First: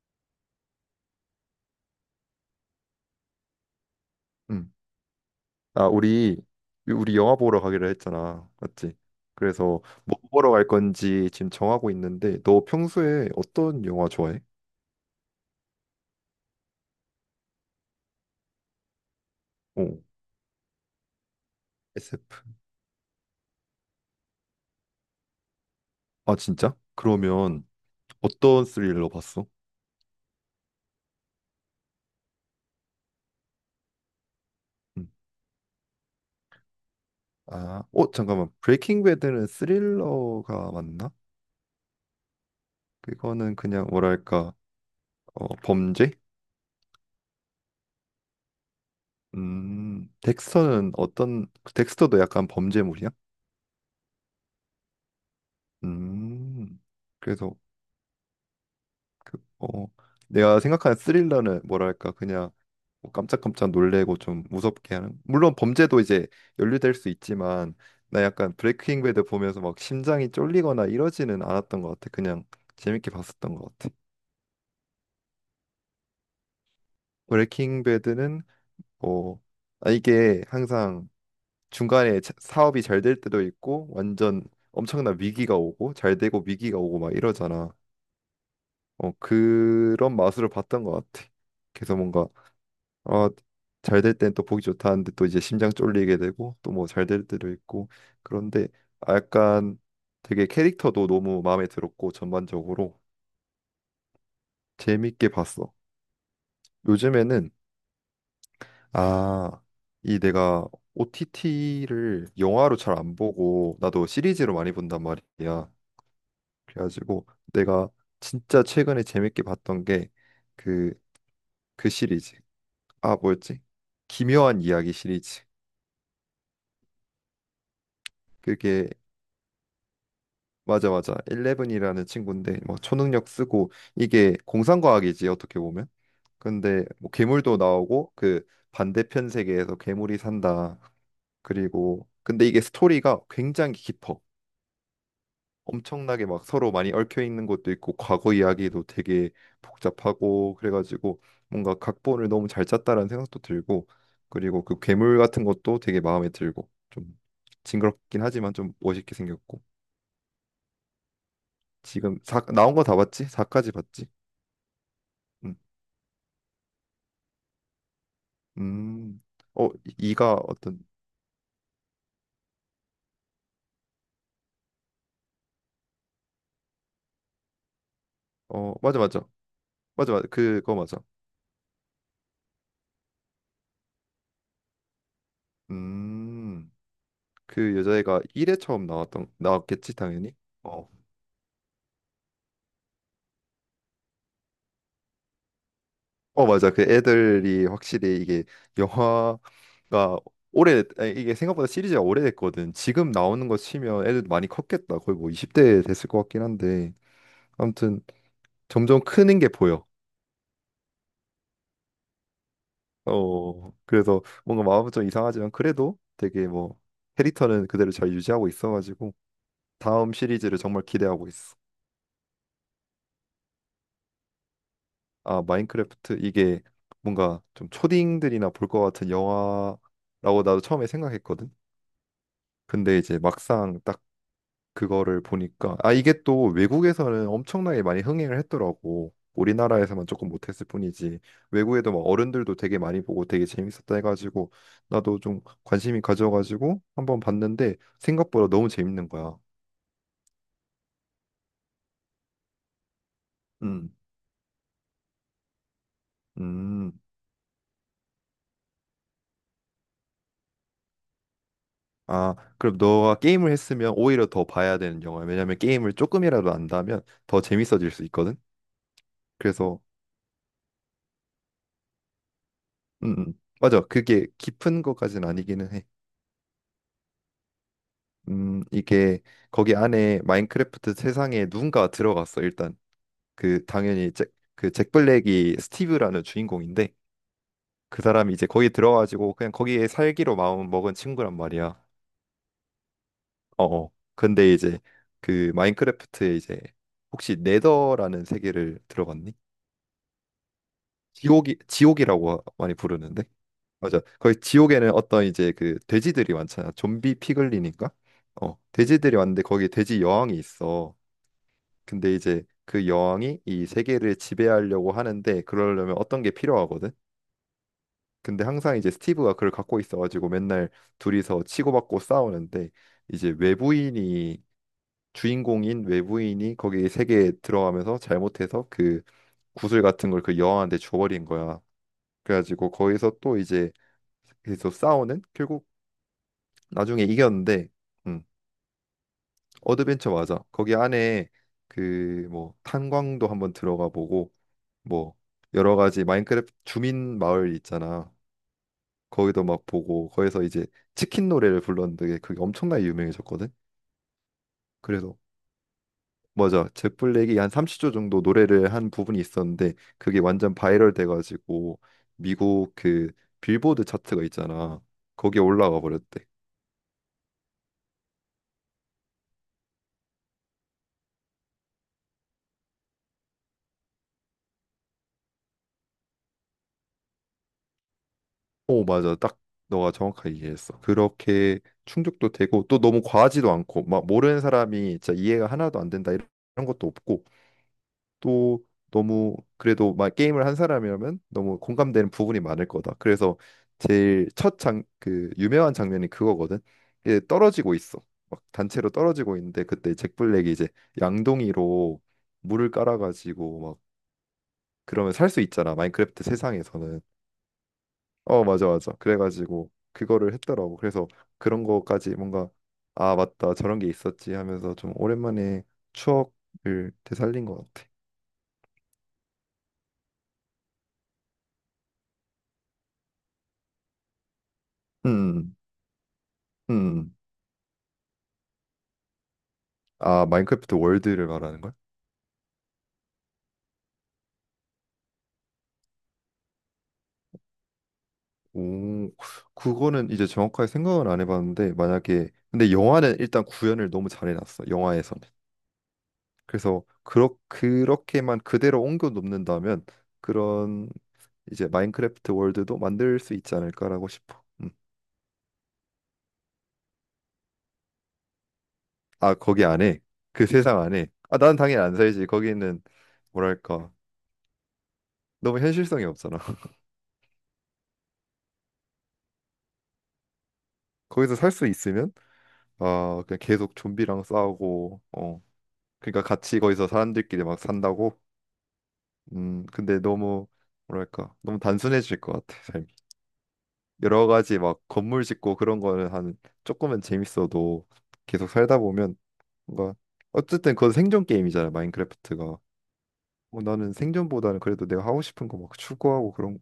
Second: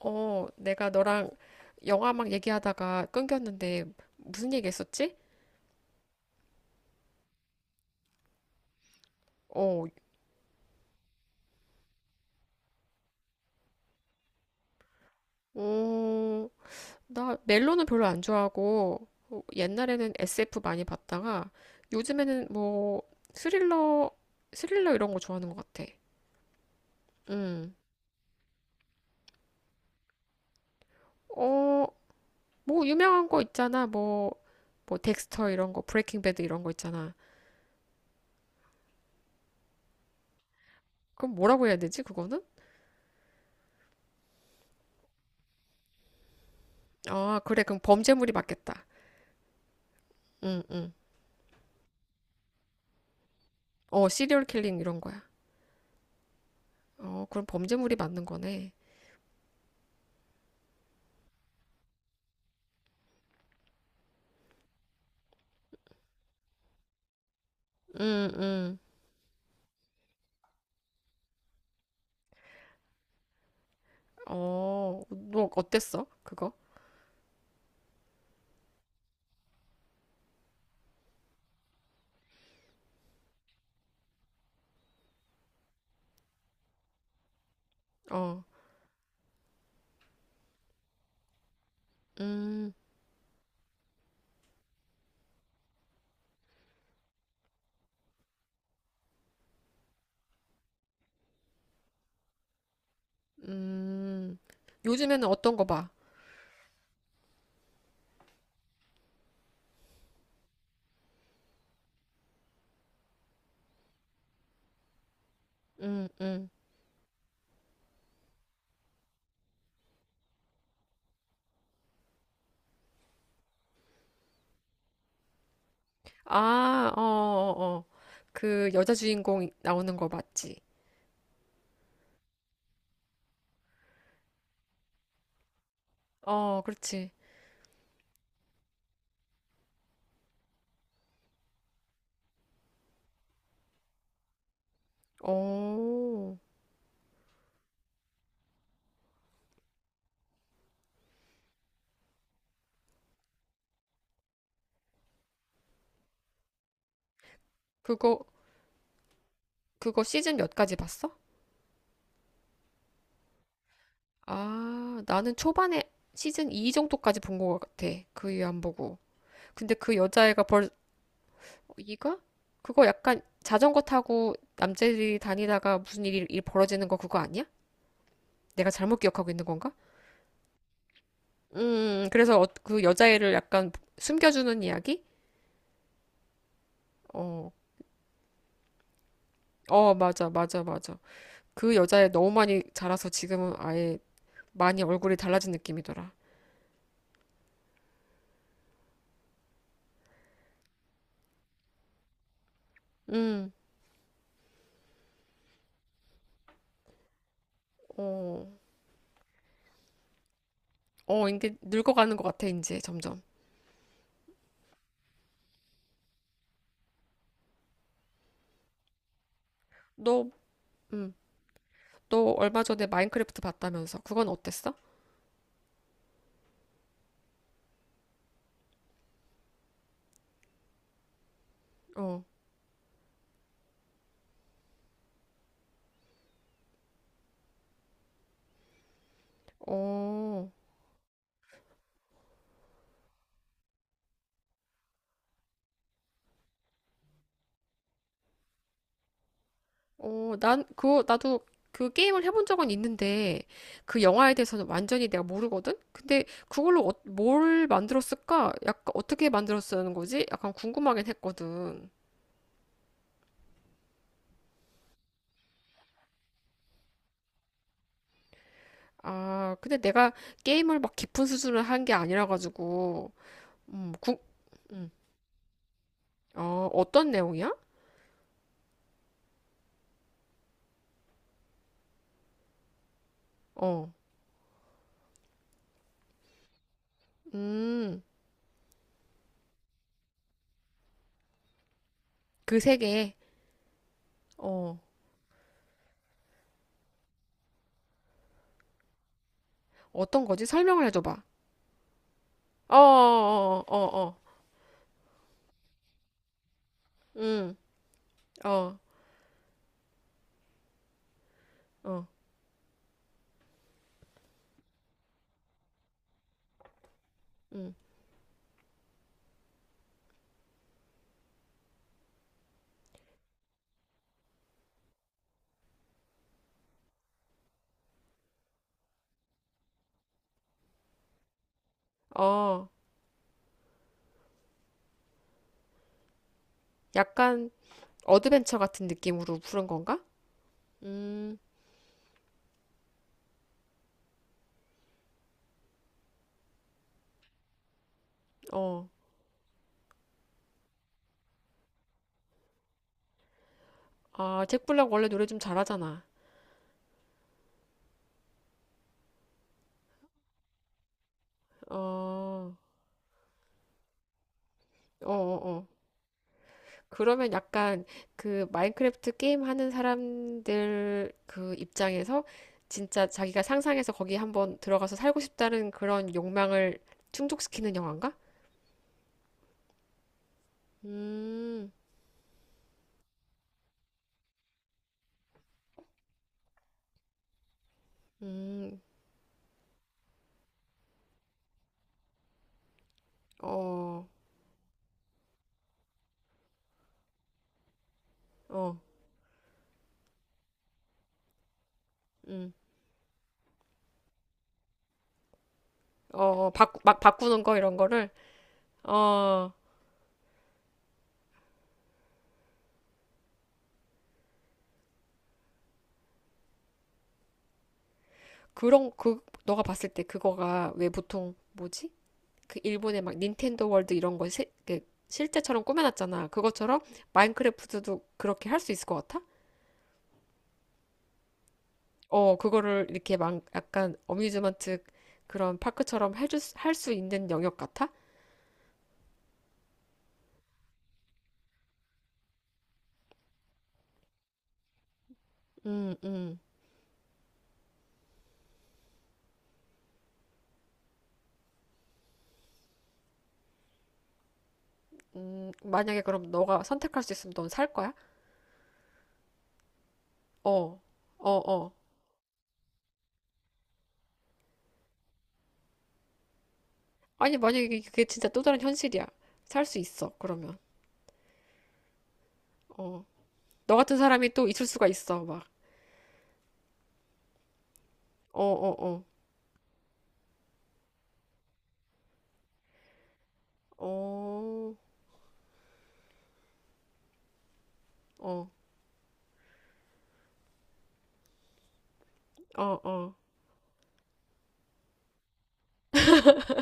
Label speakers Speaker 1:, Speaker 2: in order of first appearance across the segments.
Speaker 1: 내가 너랑 영화 막 얘기하다가 끊겼는데 무슨 얘기
Speaker 2: 음.
Speaker 1: 했었지?
Speaker 2: 아, 우리 영화 보러 가기로 했잖아. 맞지? 그래서
Speaker 1: 어,
Speaker 2: 뭐 보러 갈 건지 지금 정하고 있는데 너 평소에 어떤 영화 좋아해?
Speaker 1: 어, 나 멜로는 별로 안 좋아하고
Speaker 2: 어.
Speaker 1: 옛날에는 SF 많이 봤다가
Speaker 2: SF.
Speaker 1: 요즘에는 뭐 스릴러, 스릴러 이런 거 좋아하는 것 같아.
Speaker 2: 아, 진짜? 그러면
Speaker 1: 음,
Speaker 2: 어떤 스릴러 봤어?
Speaker 1: 어, 뭐 유명한 거 있잖아. 뭐
Speaker 2: 음.
Speaker 1: 덱스터 이런 거, 브레이킹 배드 이런 거 있잖아.
Speaker 2: 아, 잠깐만. 브레이킹 배드는 스릴러가 맞나?
Speaker 1: 그럼 뭐라고 해야 되지, 그거는?
Speaker 2: 그거는 그냥 뭐랄까? 범죄?
Speaker 1: 아, 그래. 그럼 범죄물이 맞겠다.
Speaker 2: 음.
Speaker 1: 응, 응.
Speaker 2: 덱스터는 어떤, 덱스터도 약간 범죄물이야?
Speaker 1: 시리얼 킬링 이런 거야.
Speaker 2: 음.
Speaker 1: 그럼
Speaker 2: 그래서
Speaker 1: 범죄물이 맞는 거네.
Speaker 2: 그, 내가 생각하는 스릴러는 뭐랄까 그냥 뭐 깜짝깜짝 놀래고 좀 무섭게 하는, 물론 범죄도 이제 연루될 수 있지만, 나
Speaker 1: 음.
Speaker 2: 약간
Speaker 1: 음.
Speaker 2: 브레이킹 배드 보면서 막 심장이 쫄리거나 이러지는 않았던 것 같아, 그냥 재밌게 봤었던 것 같아.
Speaker 1: 너 어땠어? 그거?
Speaker 2: 브레이킹 배드는 뭐, 아, 이게 항상 중간에 사업이 잘 될 때도 있고 완전 엄청난 위기가 오고 잘 되고 위기가 오고 막 이러잖아.
Speaker 1: 어.
Speaker 2: 그런 맛으로 봤던 것 같아. 그래서 뭔가,
Speaker 1: 음.
Speaker 2: 어, 잘 될 땐 또 보기 좋다는데 또 이제 심장 쫄리게 되고 또 뭐 잘 될 때도 있고 그런데, 아, 약간 되게 캐릭터도 너무 마음에 들었고 전반적으로
Speaker 1: 음. 요즘에는
Speaker 2: 재밌게
Speaker 1: 어떤 거
Speaker 2: 봤어.
Speaker 1: 봐?
Speaker 2: 요즘에는, 아, 이 내가 OTT를 영화로 잘 안 보고 나도 시리즈로 많이 본단 말이야.
Speaker 1: 음. 음.
Speaker 2: 그래가지고 내가 진짜 최근에 재밌게 봤던 게 그 그 시리즈. 아, 뭐였지? 기묘한 이야기 시리즈.
Speaker 1: 아. 어. 어. 어. 그
Speaker 2: 그게
Speaker 1: 여자 주인공 나오는 거 맞지?
Speaker 2: 맞아, 맞아. 레븐이라는 친구인데, 뭐 초능력 쓰고 이게 공상과학이지, 어떻게 보면.
Speaker 1: 어,
Speaker 2: 근데
Speaker 1: 그렇지.
Speaker 2: 뭐 괴물도 나오고 그 반대편 세계에서 괴물이 산다. 그리고 근데 이게 스토리가 굉장히 깊어. 엄청나게
Speaker 1: 어,
Speaker 2: 막 서로 많이 얽혀 있는 것도 있고 과거 이야기도 되게 복잡하고 그래가지고 뭔가 각본을 너무 잘 짰다라는 생각도 들고, 그리고 그 괴물 같은 것도 되게 마음에 들고 좀 징그럽긴
Speaker 1: 그거,
Speaker 2: 하지만 좀 멋있게 생겼고.
Speaker 1: 그거 시즌 몇까지 봤어?
Speaker 2: 지금 사 나온 거 다 봤지? 4까지 봤지?
Speaker 1: 아, 나는
Speaker 2: 음,
Speaker 1: 초반에 시즌 2 정도까지 본 거 같아. 그 이후 안 보고.
Speaker 2: 음. 어,
Speaker 1: 근데 그
Speaker 2: 이가
Speaker 1: 여자애가 벌써
Speaker 2: 어떤,
Speaker 1: 뭐 이거? 그거 약간 자전거 타고 남자들이 다니다가 무슨 일이 일 벌어지는 거 그거 아니야? 내가
Speaker 2: 어,
Speaker 1: 잘못
Speaker 2: 맞아, 맞아.
Speaker 1: 기억하고 있는 건가?
Speaker 2: 맞아, 맞아. 그거 맞아.
Speaker 1: 그래서 그 여자애를 약간 숨겨주는 이야기?
Speaker 2: 음,
Speaker 1: 어,
Speaker 2: 그 여자애가 1회 처음 나왔던,
Speaker 1: 어,
Speaker 2: 나왔겠지,
Speaker 1: 맞아,
Speaker 2: 당연히.
Speaker 1: 맞아,
Speaker 2: 어,
Speaker 1: 맞아. 그 여자애 너무 많이 자라서 지금은 아예 많이 얼굴이 달라진 느낌이더라.
Speaker 2: 어, 맞아. 그 애들이 확실히 이게 영화가 오래, 아니, 이게 생각보다 시리즈가 오래됐거든. 지금 나오는
Speaker 1: 음,
Speaker 2: 거 치면 애들 많이 컸겠다. 거의 뭐 20대 됐을 것 같긴 한데. 아무튼
Speaker 1: 어,
Speaker 2: 점점 크는 게 보여.
Speaker 1: 어, 이게 늙어가는 것 같아, 이제 점점.
Speaker 2: 어, 그래서 뭔가 마음은 좀 이상하지만 그래도 되게 뭐 캐릭터는 그대로 잘 유지하고 있어가지고 다음
Speaker 1: 너,
Speaker 2: 시리즈를 정말
Speaker 1: 음,
Speaker 2: 기대하고 있어.
Speaker 1: 너 얼마 전에 마인크래프트 봤다면서. 그건 어땠어?
Speaker 2: 아, 마인크래프트, 이게 뭔가 좀 초딩들이나 볼 것 같은 영화라고 나도 처음에 생각했거든.
Speaker 1: 어.
Speaker 2: 근데 이제 막상 딱 그거를 보니까, 아, 이게 또 외국에서는 엄청나게 많이 흥행을 했더라고. 우리나라에서만 조금
Speaker 1: 어.
Speaker 2: 못했을 뿐이지 외국에도 막 어른들도 되게 많이 보고 되게 재밌었다 해가지고 나도 좀 관심이 가져가지고 한번 봤는데 생각보다 너무 재밌는 거야.
Speaker 1: 난 그거 나도 그 게임을 해본 적은 있는데
Speaker 2: 음,
Speaker 1: 그 영화에 대해서는 완전히 내가 모르거든. 근데 그걸로
Speaker 2: 음.
Speaker 1: 뭘 만들었을까? 약간 어떻게 만들었다는 거지? 약간 궁금하긴 했거든.
Speaker 2: 아, 그럼 너가 게임을 했으면 오히려 더 봐야 되는 영화야. 왜냐면 게임을 조금이라도 안다면 더 재밌어질 수 있거든.
Speaker 1: 아, 근데
Speaker 2: 그래서.
Speaker 1: 내가 게임을 막 깊은 수준을 한 게 아니라 가지고.
Speaker 2: 맞아.
Speaker 1: 음, 구,
Speaker 2: 그게 깊은
Speaker 1: 음,
Speaker 2: 것까지는 아니기는 해.
Speaker 1: 어떤 내용이야?
Speaker 2: 이게 거기 안에 마인크래프트 세상에 누군가 들어갔어. 일단 그
Speaker 1: 어,
Speaker 2: 당연히 잭, 그잭 블랙이 스티브라는 주인공인데,
Speaker 1: 음,
Speaker 2: 그 사람이 이제 거기 들어가지고 그냥 거기에 살기로 마음 먹은 친구란 말이야.
Speaker 1: 그 세계,
Speaker 2: 어, 어. 근데
Speaker 1: 어,
Speaker 2: 이제 그 마인크래프트에, 이제 혹시 네더라는 세계를 들어봤니?
Speaker 1: 어떤 거지? 설명을 해줘봐.
Speaker 2: 지옥이, 지옥이라고
Speaker 1: 어.
Speaker 2: 많이 부르는데.
Speaker 1: 어. 어. 어.
Speaker 2: 맞아,
Speaker 1: 어.
Speaker 2: 거기 지옥에는 어떤 이제 그 돼지들이 많잖아, 좀비
Speaker 1: 음.
Speaker 2: 피글린인가
Speaker 1: 어.
Speaker 2: 돼지들이 왔는데 거기 돼지 여왕이 있어.
Speaker 1: 어.
Speaker 2: 근데 이제 그 여왕이 이 세계를 지배하려고 하는데 그러려면 어떤 게 필요하거든.
Speaker 1: 음.
Speaker 2: 근데 항상 이제 스티브가 그걸 갖고 있어가지고 맨날 둘이서 치고받고 싸우는데, 이제 외부인이, 주인공인 외부인이 거기 세계에 들어가면서 잘못해서 그 구슬 같은 걸 그 여왕한테 줘버린 거야.
Speaker 1: 어.
Speaker 2: 그래가지고 거기서 또 이제, 그래서 싸우는, 결국 나중에
Speaker 1: 약간
Speaker 2: 이겼는데. 음,
Speaker 1: 어드벤처 같은 느낌으로 부른 건가?
Speaker 2: 어드벤처 맞아. 거기 안에
Speaker 1: 음.
Speaker 2: 그 뭐 탄광도 한번 들어가 보고, 뭐 여러 가지 마인크래프트 주민 마을 있잖아.
Speaker 1: 어.
Speaker 2: 거기도 막 보고 거기서 이제 치킨 노래를 불렀는데 그게 엄청나게 유명해졌거든.
Speaker 1: 아, 잭 블랙 원래
Speaker 2: 그래서
Speaker 1: 노래 좀 잘하잖아.
Speaker 2: 맞아. 잭 블랙이 한 30초 정도 노래를 한 부분이 있었는데 그게 완전 바이럴 돼가지고
Speaker 1: 어.
Speaker 2: 미국 그 빌보드 차트가 있잖아.
Speaker 1: 어.
Speaker 2: 거기에
Speaker 1: 어. 어.
Speaker 2: 올라가 버렸대.
Speaker 1: 그러면 약간 그 마인크래프트 게임 하는 사람들 그 입장에서 진짜 자기가 상상해서 거기 한번 들어가서 살고 싶다는 그런 욕망을 충족시키는 영화인가?
Speaker 2: 오, 맞아. 딱 너가 정확하게 이해했어. 그렇게
Speaker 1: 음.
Speaker 2: 충족도 되고 또 너무 과하지도 않고 막 모르는 사람이 진짜 이해가 하나도 안 된다, 이런 것도 없고. 또
Speaker 1: 음.
Speaker 2: 너무 그래도 막 게임을 한 사람이라면 너무 공감되는 부분이 많을 거다. 그래서
Speaker 1: 어.
Speaker 2: 제일 첫 장, 그 유명한 장면이 그거거든. 이게 떨어지고 있어. 막
Speaker 1: 어.
Speaker 2: 단체로 떨어지고 있는데 그때 잭 블랙이 이제 양동이로
Speaker 1: 음.
Speaker 2: 물을 깔아가지고, 막 그러면 살 수 있잖아, 마인크래프트
Speaker 1: 어. 막
Speaker 2: 세상에서는.
Speaker 1: 바꾸는 거 이런 거를,
Speaker 2: 어, 맞아, 맞아.
Speaker 1: 어,
Speaker 2: 그래가지고 그거를 했더라고. 그래서 그런 거까지 뭔가, 아, 맞다. 저런 게 있었지 하면서 좀 오랜만에 추억을 되살린 것 같아.
Speaker 1: 그런 그 너가 봤을 때 그거가 왜 보통 뭐지? 그 일본의 막 닌텐도 월드 이런 거 그
Speaker 2: 음,
Speaker 1: 실제처럼 꾸며놨잖아. 그것처럼
Speaker 2: 음.
Speaker 1: 마인크래프트도 그렇게 할 수 있을 것 같아?
Speaker 2: 아, 마인크래프트 월드를 말하는 거야?
Speaker 1: 그거를 이렇게 막 약간 어뮤즈먼트 그런 파크처럼 해줄 할수 있는 영역 같아?
Speaker 2: 오, 그거는 이제 정확하게 생각은 안 해봤는데, 만약에, 근데 영화는 일단 구현을 너무 잘해놨어. 영화에서는.
Speaker 1: 음. 음.
Speaker 2: 그래서 그렇게만 그대로 옮겨 놓는다면 그런 이제 마인크래프트 월드도 만들 수 있지 않을까라고 싶어. 음.
Speaker 1: 음. 만약에 그럼 너가 선택할 수 있으면 넌 살 거야?
Speaker 2: 아, 거기 안에, 그 세상
Speaker 1: 어.
Speaker 2: 안에,
Speaker 1: 어.
Speaker 2: 아, 난
Speaker 1: 어.
Speaker 2: 당연히 안 살지. 거기는 뭐랄까 너무 현실성이 없잖아.
Speaker 1: 아니, 만약에 그게 진짜 또 다른 현실이야. 살 수 있어, 그러면.
Speaker 2: 거기서 살 수 있으면,
Speaker 1: 어.
Speaker 2: 아, 그냥
Speaker 1: 너
Speaker 2: 계속
Speaker 1: 같은
Speaker 2: 좀비랑
Speaker 1: 사람이 또 있을 수가
Speaker 2: 싸우고,
Speaker 1: 있어,
Speaker 2: 어.
Speaker 1: 막.
Speaker 2: 그러니까 같이 거기서 사람들끼리 막 산다고.
Speaker 1: 어. 어. 어.
Speaker 2: 근데 너무 뭐랄까, 너무 단순해질 것 같아, 삶이. 여러 가지
Speaker 1: 어.
Speaker 2: 막 건물 짓고 그런 거는 한 조금은 재밌어도,
Speaker 1: 어.
Speaker 2: 계속 살다 보면 뭔가, 어쨌든 그건 생존 게임이잖아, 마인크래프트가.
Speaker 1: 어. 어.
Speaker 2: 뭐 나는 생존보다는 그래도 내가 하고 싶은 거 막 추구하고 그런,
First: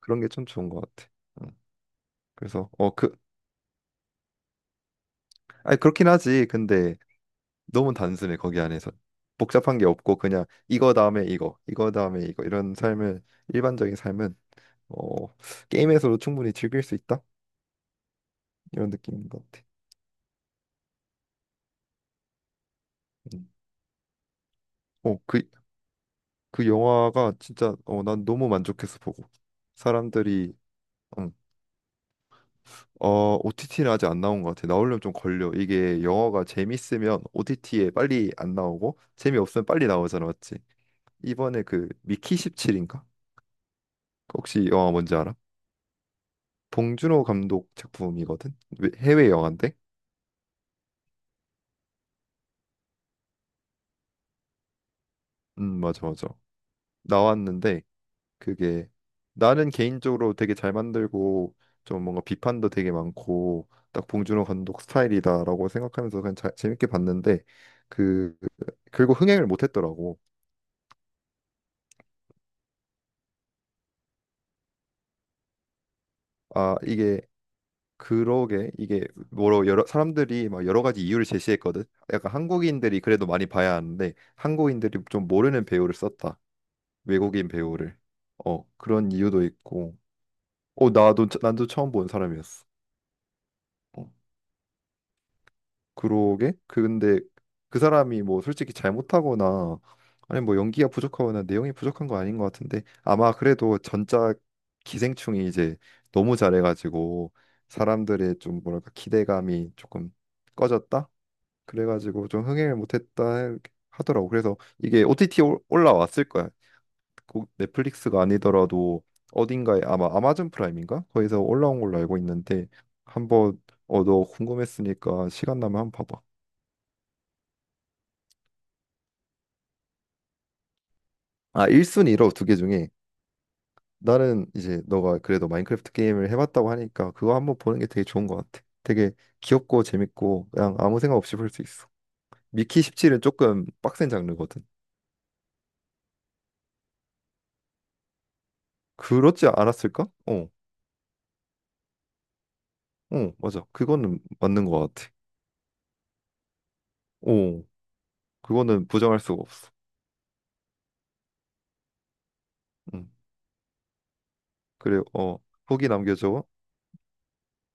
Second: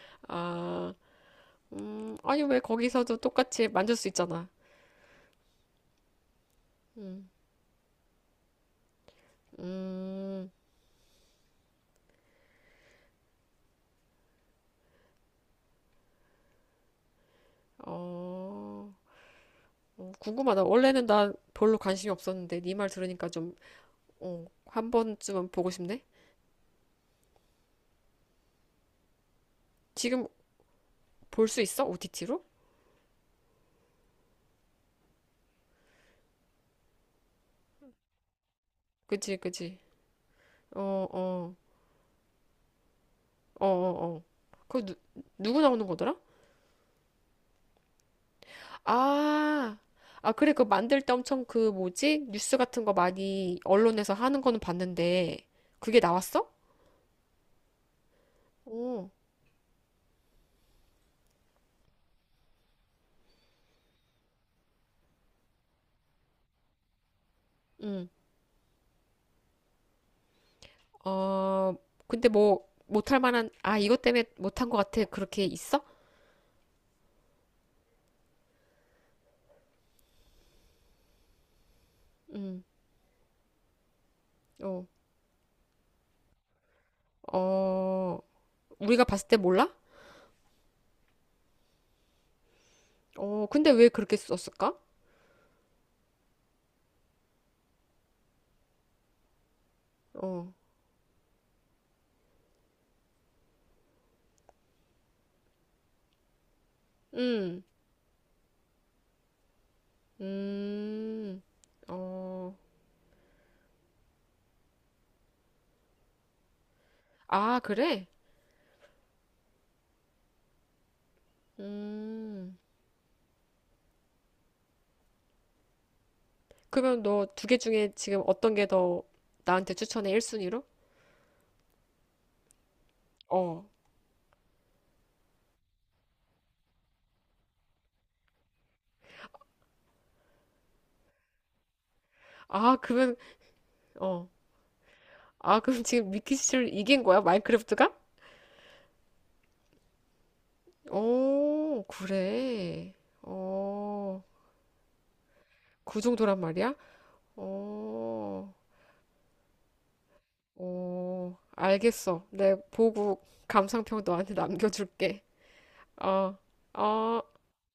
Speaker 2: 그런 게 참 좋은 것
Speaker 1: 아,
Speaker 2: 같아. 응.
Speaker 1: 아니, 왜
Speaker 2: 그래서 그,
Speaker 1: 거기서도 똑같이 만질 수 있잖아.
Speaker 2: 아니 그렇긴 하지. 근데
Speaker 1: 음.
Speaker 2: 너무 단순해, 거기 안에서 복잡한 게 없고 그냥
Speaker 1: 음.
Speaker 2: 이거 다음에 이거, 이거 다음에 이거, 이런 삶을. 일반적인 삶은, 어 게임에서도 충분히 즐길 수 있다,
Speaker 1: 어.
Speaker 2: 이런 느낌인 것 같아.
Speaker 1: 어. 궁금하다. 원래는 나 별로 관심이 없었는데, 네 말 들으니까
Speaker 2: 음.
Speaker 1: 좀, 한
Speaker 2: 어그
Speaker 1: 번쯤은
Speaker 2: 그
Speaker 1: 보고 싶네?
Speaker 2: 그 영화가 진짜, 난 너무 만족해서 보고
Speaker 1: 지금
Speaker 2: 사람들이. 응.
Speaker 1: 볼 수 있어? OTT로?
Speaker 2: 어, OTT는 아직 안 나온 것 같아. 나오려면 좀 걸려. 이게 영화가 재밌으면 OTT에 빨리 안 나오고
Speaker 1: 그치,
Speaker 2: 재미없으면
Speaker 1: 그치.
Speaker 2: 빨리 나오잖아, 맞지?
Speaker 1: 어. 어.
Speaker 2: 이번에 그 미키 17인가?
Speaker 1: 어. 어. 어.
Speaker 2: 혹시 이
Speaker 1: 그
Speaker 2: 영화 뭔지 알아?
Speaker 1: 누구 나오는 거더라?
Speaker 2: 봉준호 감독 작품이거든. 해외 영화인데?
Speaker 1: 아, 아, 그래, 그 만들 때 엄청 그 뭐지? 뉴스 같은 거 많이 언론에서 하는 거는 봤는데, 그게
Speaker 2: 맞아 맞아.
Speaker 1: 나왔어?
Speaker 2: 나왔는데, 그게
Speaker 1: 오,
Speaker 2: 나는 개인적으로 되게 잘 만들고 좀 뭔가 비판도 되게 많고 딱 봉준호 감독 스타일이다라고 생각하면서 그냥 재밌게 봤는데,
Speaker 1: 응.
Speaker 2: 그 결국 흥행을 못 했더라고.
Speaker 1: 어, 근데 뭐, 못할 만한, 아, 이것 때문에 못한 것 같아. 그렇게 있어?
Speaker 2: 아, 이게, 그러게, 이게 뭐로 여러 사람들이 막 여러 가지 이유를 제시했거든. 약간
Speaker 1: 응.
Speaker 2: 한국인들이 그래도 많이 봐야 하는데
Speaker 1: 어.
Speaker 2: 한국인들이 좀 모르는 배우를 썼다. 외국인 배우를.
Speaker 1: 어. 우리가
Speaker 2: 그런
Speaker 1: 봤을 때
Speaker 2: 이유도
Speaker 1: 몰라?
Speaker 2: 있고. 나도 처음 본 사람이었어.
Speaker 1: 어, 근데 왜
Speaker 2: 어,
Speaker 1: 그렇게 썼을까?
Speaker 2: 그러게. 그 근데 그 사람이 뭐 솔직히 잘못하거나, 아니
Speaker 1: 어.
Speaker 2: 뭐 연기가 부족하거나 내용이 부족한 거 아닌 것 같은데, 아마 그래도 전작 기생충이 이제 너무 잘해가지고
Speaker 1: 음.
Speaker 2: 사람들의 좀 뭐랄까 기대감이 조금 꺼졌다,
Speaker 1: 음.
Speaker 2: 그래가지고 좀
Speaker 1: 어.
Speaker 2: 흥행을 못했다 하더라고. 그래서 이게 OTT 올라왔을 거야.
Speaker 1: 아, 그래?
Speaker 2: 넷플릭스가 아니더라도 어딘가에, 아마 아마존 프라임인가? 거기서 올라온 걸로 알고
Speaker 1: 음,
Speaker 2: 있는데. 한번, 너 궁금했으니까 시간 나면 한번 봐봐.
Speaker 1: 그러면 너 두 개 중에 지금 어떤 게 더 나한테 추천해, 1순위로?
Speaker 2: 아, 1순위로 두 개 중에
Speaker 1: 어.
Speaker 2: 나는 이제 너가 그래도 마인크래프트 게임을 해봤다고 하니까 그거 한번 보는 게 되게 좋은 것 같아. 되게 귀엽고 재밌고 그냥 아무 생각 없이 볼 수 있어.
Speaker 1: 아,
Speaker 2: 미키
Speaker 1: 그러면,
Speaker 2: 17은 조금 빡센
Speaker 1: 어.
Speaker 2: 장르거든.
Speaker 1: 아, 그럼 지금 미키씨를 이긴 거야? 마인크래프트가?
Speaker 2: 그렇지 않았을까? 어.
Speaker 1: 오, 그래.
Speaker 2: 어, 맞아. 그거는
Speaker 1: 어,
Speaker 2: 맞는 것 같아.
Speaker 1: 그 정도란 말이야?
Speaker 2: 어,
Speaker 1: 어.
Speaker 2: 그거는 부정할 수가 없어.
Speaker 1: 어. 알겠어. 내
Speaker 2: 응.
Speaker 1: 보고 감상평 너한테
Speaker 2: 그래,
Speaker 1: 남겨줄게.
Speaker 2: 후기
Speaker 1: 어.
Speaker 2: 남겨줘.
Speaker 1: 어.